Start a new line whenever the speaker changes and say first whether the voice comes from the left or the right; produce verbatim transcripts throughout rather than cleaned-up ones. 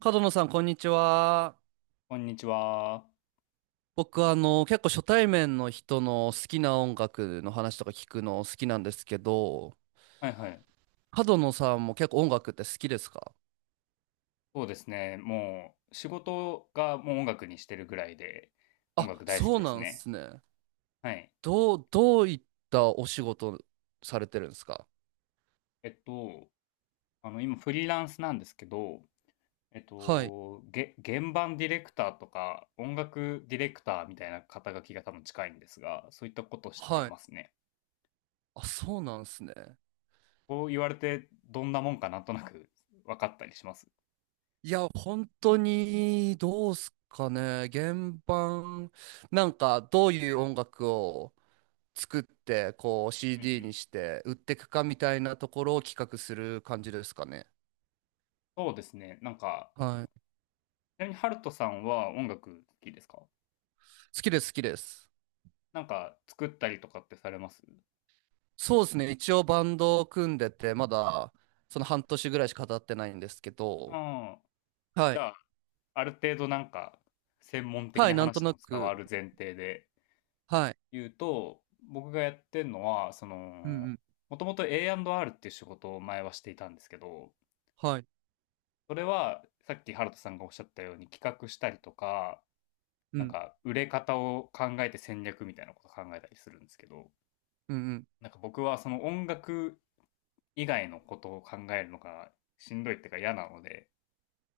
right: 角野さん、こんにちは。
left: こんにちは。
right: 僕、あの、結構初対面の人の好きな音楽の話とか聞くの好きなんですけど、
left: はいはい。
right: 角野さんも結構音楽って好きですか？
left: そうですね。もう仕事がもう音楽にしてるぐらいで、音
right: あ、
left: 楽大好き
right: そう
left: です
right: なんで
left: ね。
right: すね。
left: はい。
right: どう、どういったお仕事されてるんですか？
left: えっと、あの、今フリーランスなんですけど、えっ
right: はい。
left: と、げ、現場ディレクターとか音楽ディレクターみたいな肩書きが多分近いんですが、そういったことして
right: はい。
left: ますね。
right: あ、そうなんですね。
left: こう言われてどんなもんかなんとなく分かったりします。
right: いや、本当に、どうすかね。原版、なんか、どういう音楽を作ってこう
left: うんう
right: シーディー に
left: ん。
right: して売っていくかみたいなところを企画する感じですかね。
left: そうですね。なんか、
right: はい。
left: ちなみにハルトさんは音楽好きですか？
right: 好きです好きです。
left: なんか作ったりとかってされます
right: そうですね。一応バンドを組んでてまだその半年ぐらいしか経ってないんですけど。
left: ああ、
right: は
left: じ
right: い。
left: ゃあ、ある程度なんか、専門的
right: は
left: に
right: い。なん
left: 話
right: と
left: して
right: な
left: も伝わ
right: く。
left: る前提で
right: はい。
left: 言うと、僕がやってるのは、そ
right: うんう
left: の、
right: ん。
left: もともと エーアンドアール っていう仕事を前はしていたんですけど、
right: はい。
left: それはさっきハルトさんがおっしゃったように企画したりとか、
right: う
left: なん
right: ん。
left: か売れ方を考えて戦略みたいなことを考えたりするんですけど、
right: うんうん。
left: なんか僕はその音楽以外のことを考えるのがしんどいっていうか嫌なので、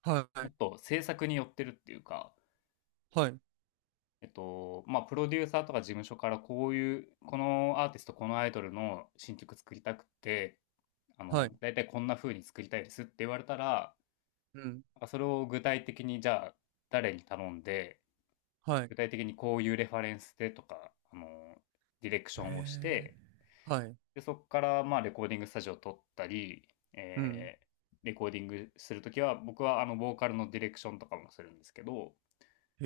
right: は
left: も
right: い。
left: っと制作に寄ってるっていうか、
right: はい。
left: えっと、まあ、プロデューサーとか事務所からこういう、このアーティスト、このアイドルの新曲作りたくて、あ
right: は
left: の、
right: い。
left: 大体こんな風に作りたいですって言われたら、
right: うん。
left: それを具体的にじゃあ誰に頼んで、
right: はい。
left: 具体的にこういうレファレンスでとか、あの、ディレクシ
right: へ
left: ョンをし
right: え。
left: て、
right: はい。
left: で、そこからまあレコーディングスタジオを撮ったり、
right: うん。
left: えーレコーディングするときは、僕はあの、ボーカルのディレクションとかもするんですけど、
right: へ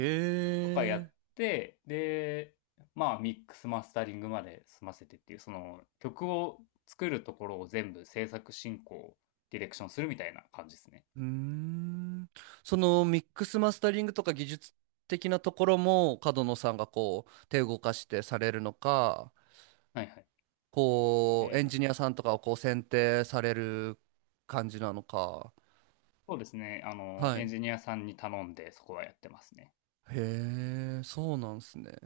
left: とかやっ
right: え。
left: て、で、まあミックスマスタリングまで済ませてっていう、その曲を作るところを全部制作進行、ディレクションするみたいな感じですね。
right: うーん。そのミックスマスタリングとか技術的なところも角野さんがこう手を動かしてされるのか、
left: はいはい。
right: こう
left: え
right: エン
left: ー
right: ジニアさんとかをこう選定される感じなのか。
left: そうですね、あの、
right: は
left: エン
right: い。
left: ジニアさんに頼んでそこはやってますね。
right: へえ、そうなんすね。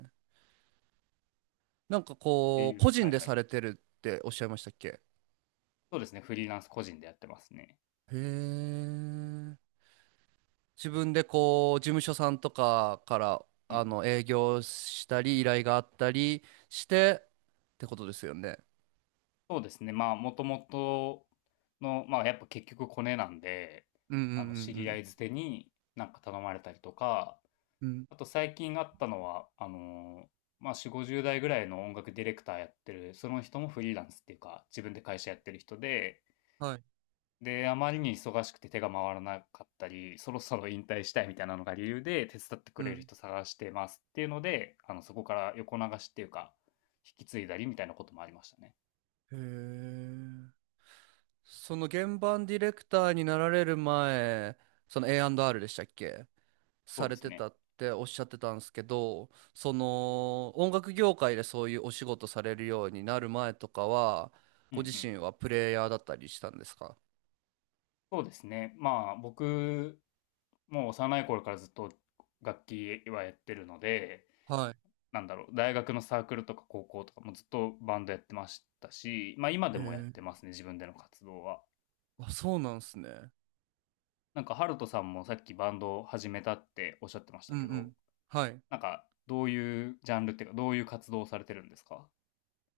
right: なんか
left: って
right: こう
left: い
right: 個
left: う、は
right: 人
left: い
right: で
left: は
right: さ
left: い。
right: れてるっておっしゃいましたっけ？
left: そうですね、フリーランス個人でやってますね。
right: へえ。自分でこう事務所さんとかから
left: うん。
right: あの営業したり依頼があったりしてってことですよね。
left: そうですね、まあもともとの、まあやっぱ結局コネなんで、
right: うんう
left: あの、知り合
right: ん
left: い捨てになんか頼まれたりとか、
right: うんうん。うん
left: あと最近あったのは、あのーまあ、よん、ごじゅう代ぐらいの音楽ディレクターやってる、その人もフリーランスっていうか、自分で会社やってる人で、
right: はい。
left: で、あまりに忙しくて手が回らなかったり、そろそろ引退したいみたいなのが理由で、手伝ってく
right: う
left: れる
right: ん。
left: 人探してますっていうので、あの、そこから横流しっていうか、引き継いだりみたいなこともありましたね。
right: へえ。その原版ディレクターになられる前、その エーアンドアール でしたっけ
left: そう
right: さ
left: で
right: れ
left: す
right: てた
left: ね。
right: っておっしゃってたんですけど、その音楽業界でそういうお仕事されるようになる前とかは、
left: うん
right: ご
left: う
right: 自
left: ん。
right: 身はプレイヤーだったりしたんですか？
left: そうですね。まあ、僕、もう幼い頃からずっと楽器はやってるので、
right: は
left: なんだろう、大学のサークルとか高校とかもずっとバンドやってましたし、まあ今で
right: い。へ
left: もやっ
right: え。
left: てますね、自分での活動は。
right: あ、そうなんですね。
left: なんか、ハルトさんもさっきバンドを始めたっておっしゃってました
right: うんう
left: けど、
right: ん。はい。
left: なんか、どういうジャンルっていうか、どういう活動をされてるんですか？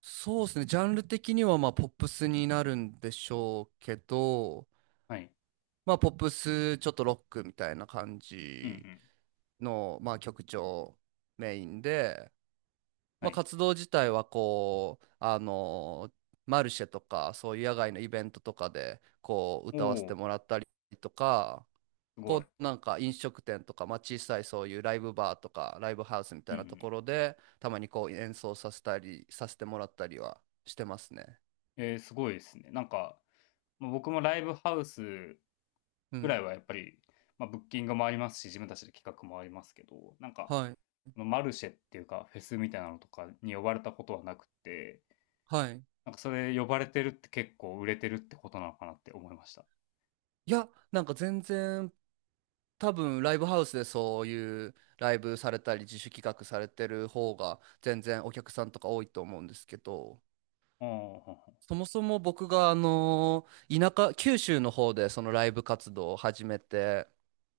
right: そうですね。ジャンル的にはまあポップスになるんでしょうけど、
left: はい。
right: まあ、ポップス、ちょっとロックみたいな感
left: うんう
right: じ
left: ん。
right: の、まあ、曲調メインで、
left: は
right: まあ、
left: い。
right: 活動自体はこう、あの、マルシェとか、そういう野外のイベントとかで、こう、
left: お
right: 歌わせて
left: お、
right: もらったりとか、
left: すごい。
right: こう、なんか飲食店とか、まあ、小さいそういうライブバーとか、ライブハウスみた
left: うん
right: い
left: う
right: なと
left: ん。
right: ころで、たまにこう、演奏させたり、させてもらったりはしてますね。
left: えー、すごいですね。なんか、まあ僕もライブハウス
right: う
left: ぐら
right: ん。
left: いはやっぱり、まあ、ブッキングもありますし、自分たちで企画もありますけど、なんか、
right: はい。
left: のマルシェっていうか、フェスみたいなのとかに呼ばれたことはなくて、
right: はい。
left: なんかそれ呼ばれてるって結構売れてるってことなのかなって思いました。あ
right: いや、なんか全然多分ライブハウスでそういうライブされたり自主企画されてる方が全然お客さんとか多いと思うんですけど
left: あ、
right: そもそも僕があの田舎九州の方でそのライブ活動を始めて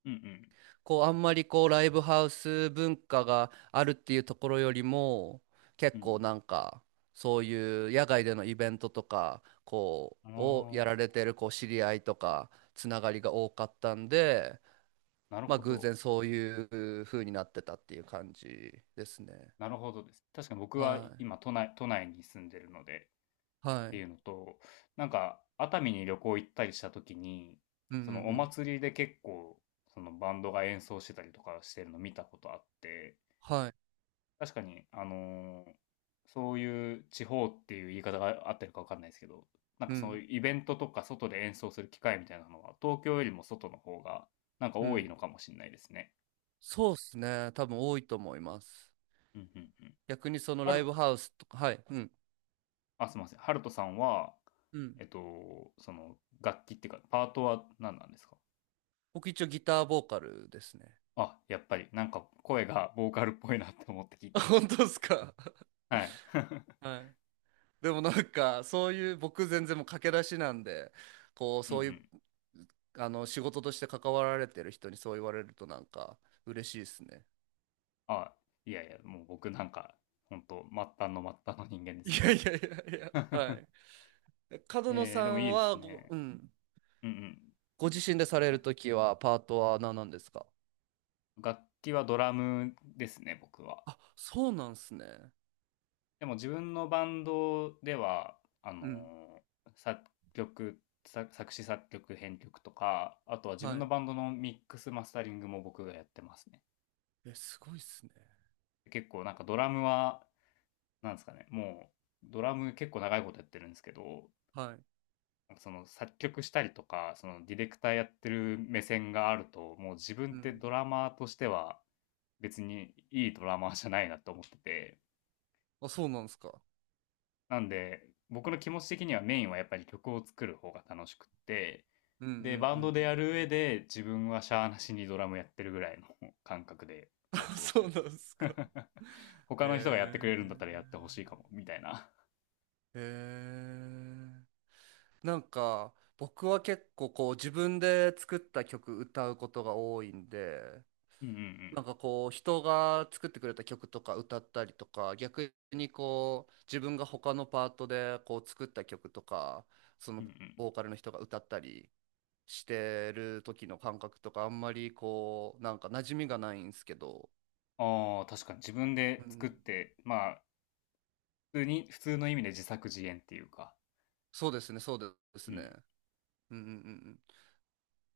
left: うんうん。
right: こうあんまりこうライブハウス文化があるっていうところよりも
left: う
right: 結構
left: ん
right: なんかそういう野外でのイベントとかこ
left: う
right: うを
left: ん。
right: やられ
left: あ
right: てるこう知り合いとかつながりが多かったんで。
left: あ、なる
right: まあ
left: ほ
right: 偶
left: ど。
right: 然そういう風になってたっていう感じですね。
left: なるほどです。確かに僕は
right: は
left: 今都内都内に住んでるので
right: い。
left: っ
right: は
left: て
right: い。
left: いうのと、なんか熱海に旅行行ったりした時に、
right: うんうんう
left: そのお
right: ん。
left: 祭りで結構そのバンドが演奏してたりとかしてるの見たことあって、
right: はい。
left: 確かに、あのーそういう地方っていう言い方が合ってるか分かんないですけど、なんか
right: う
left: その
right: ん
left: イベントとか外で演奏する機会みたいなのは、東京よりも外の方がなんか
right: う
left: 多い
right: ん。
left: のかもしれないですね。
right: そうっすね。多分多いと思います。
left: うんうんうん。
right: 逆にその
left: あ
right: ラ
left: る、
right: イブハウスとか、はい。うん。
left: あ、すみません。ハルトさんは、
right: うん。
left: えっと、その楽器っていうか、パートは何なんですか？
right: 僕一応ギターボーカルですね。
left: あ、やっぱり、なんか声がボーカルっぽいなって思って聞い て
right: あ
left: まし
right: 本
left: た。
right: 当ですか？
left: はい。
right: はい。でもなんかそういう僕全然もう駆け出しなんで、こう
left: うんう
right: そういう
left: ん。
right: あの仕事として関わられてる人にそう言われるとなんか嬉しいですね。
left: あ、いやいや、もう僕なんか、本当末端の末端の人間で
right: い
left: すけ
right: やい
left: ど。
right: やいやいや、は い。え角野
left: え
right: さ
left: ー、でも
right: ん
left: いいです
right: はご、
left: ね。
right: うん、
left: うんうん。
right: ご自身でされ
left: な
right: るときはパートは何なんですか？
left: 楽器はドラムですね、僕は。
right: あ、そうなんすね。
left: でも自分のバンドでは、あの
right: うん。
left: ー作曲、作作詞作曲編曲とか、あとは自
right: は
left: 分の
right: い。
left: バンドのミックスマスタリングも僕がやってますね。
right: え、すごいっすね。
left: 結構なんかドラムは、なんですかね、もうドラム結構長いことやってるんですけど、
right: はい。
left: なんかその作曲したりとか、そのディレクターやってる目線があると、もう自分
right: う
left: って
right: ん。
left: ドラマーとしては、別にいいドラマーじゃないなと思ってて、
right: あ、そうなんすか。
left: なんで僕の気持ち的にはメインはやっぱり曲を作る方が楽しくって、
right: うんうんうん
left: でバ
right: う
left: ンドでや
right: ん
left: る上で自分はしゃーなしにドラムやってるぐらいの感覚で
right: うん。
left: 活動し
right: そ
left: て
right: うなんす
left: ま
right: か。
left: す。
right: へ
left: 他の人がやってくれるんだったらやってほしいかもみたいな。
right: え。へえ。なんか僕は結構こう自分で作った曲歌うことが多いんで、
left: うんう
right: なん
left: ん
right: かこう人が作ってくれた曲とか歌ったりとか逆にこう自分が他のパートでこう作った曲とかそ
left: う
right: の
left: んうんうん。
right: ボーカルの人が歌ったりしてる時の感覚とかあんまりこうなんか馴染みがないんですけど、
left: あー、確かに自分
right: う
left: で作っ
right: ん、
left: てまあ普通に普通の意味で自作自演っていうか、
right: そうですねそうで
left: う
right: す
left: ん
right: ねうんうんうん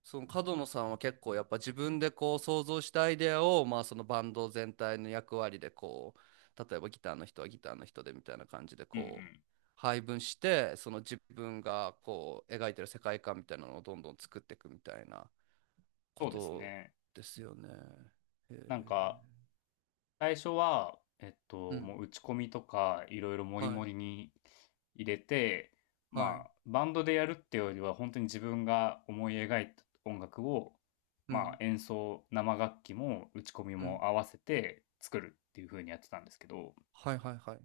right: その角野さんは結構やっぱ自分でこう想像したアイデアをまあそのバンド全体の役割でこう例えばギターの人はギターの人でみたいな感じで
left: うんう
right: こう
left: ん、
right: 配分してその自分がこう描いてる世界観みたいなのをどんどん作っていくみたいなこ
left: そうです
right: と
left: ね。
right: ですよね。へ
left: なんか
right: え。
left: 最初は、えっ
right: う
left: と、
right: ん。
left: もう打ち込みとかいろいろモり
right: は
left: モ
right: い。
left: りに入れて、
right: は
left: ま
right: い。
left: あ、バンドでやるっていうよりは、本当に自分が思い描いた音楽を、
right: う
left: まあ、
right: ん。
left: 演奏、生楽器も打ち込み
right: うん。
left: も合わせて作るっていう風にやってたんですけど、
right: はいはいはい。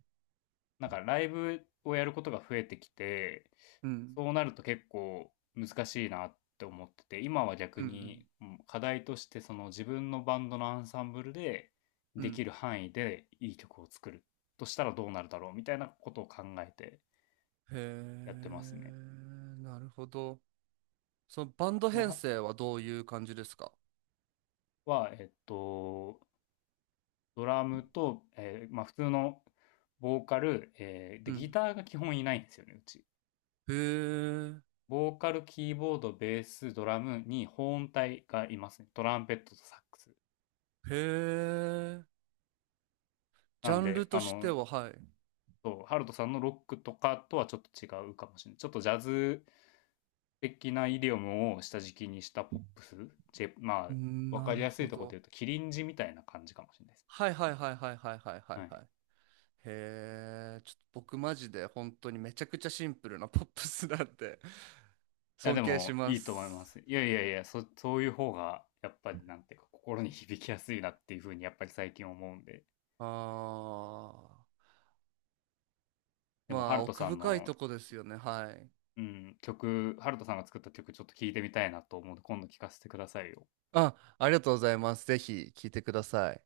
left: なんかライブをやることが増えてきて、
right: うん。
left: そうなると結構難しいなって思ってて、今は逆
right: う
left: に
right: ん
left: うん課題としてその自分のバンドのアンサンブルで
right: うん。う
left: で
right: ん。
left: きる範囲でいい曲を作るとしたらどうなるだろうみたいなことを考えて
right: へ
left: やってますね。
right: え。なるほど。そのバンド編
left: 今
right: 成はどういう感じですか？
left: は、はえっと、ドラムと、えーまあ普通のボーカル、えーで、
right: う
left: ギ
right: ん。
left: ターが基本いないんですよね、うち。
right: へえ、
left: ボーカル、キーボード、ベース、ドラムに保音隊がいますね。トランペットとサックス。
right: へえ、ジ
left: な
right: ャ
left: ん
right: ンル
left: で、
right: と
left: あ
right: して
left: の、
right: は、はい。
left: そう、ハルトさんのロックとかとはちょっと違うかもしれない。ちょっとジャズ的なイディオムを下敷きにしたポップス。J- ま
right: う
left: あ、
right: ん
left: わか
right: な
left: り
right: る
left: やすい
right: ほ
left: ところで
right: ど。
left: 言うと、キリンジみたいな感じかもしれないです
right: はいはいはいはいはい
left: ね。
right: はいは
left: は
right: い
left: い。い
right: はい。へえ、ちょっと僕マジで本当にめちゃくちゃシンプルなポップスなんで
left: や、
right: 尊
left: で
right: 敬し
left: も、
right: ま
left: いいと思いま
right: す。
left: す。いやいやいや、そ、そういう方が、やっぱり、なんていうか、心に響きやすいなっていうふうに、やっぱり最近思うんで。
right: あー、
left: で
right: ま
left: も、ハ
right: あ
left: ルト
right: 奥
left: さん
right: 深い
left: の
right: とこですよね、はい。
left: うん、曲、ハルトさんが作った曲ちょっと聴いてみたいなと思うので、今度聴かせてくださいよ。
right: あ、ありがとうございます。ぜひ聞いてください。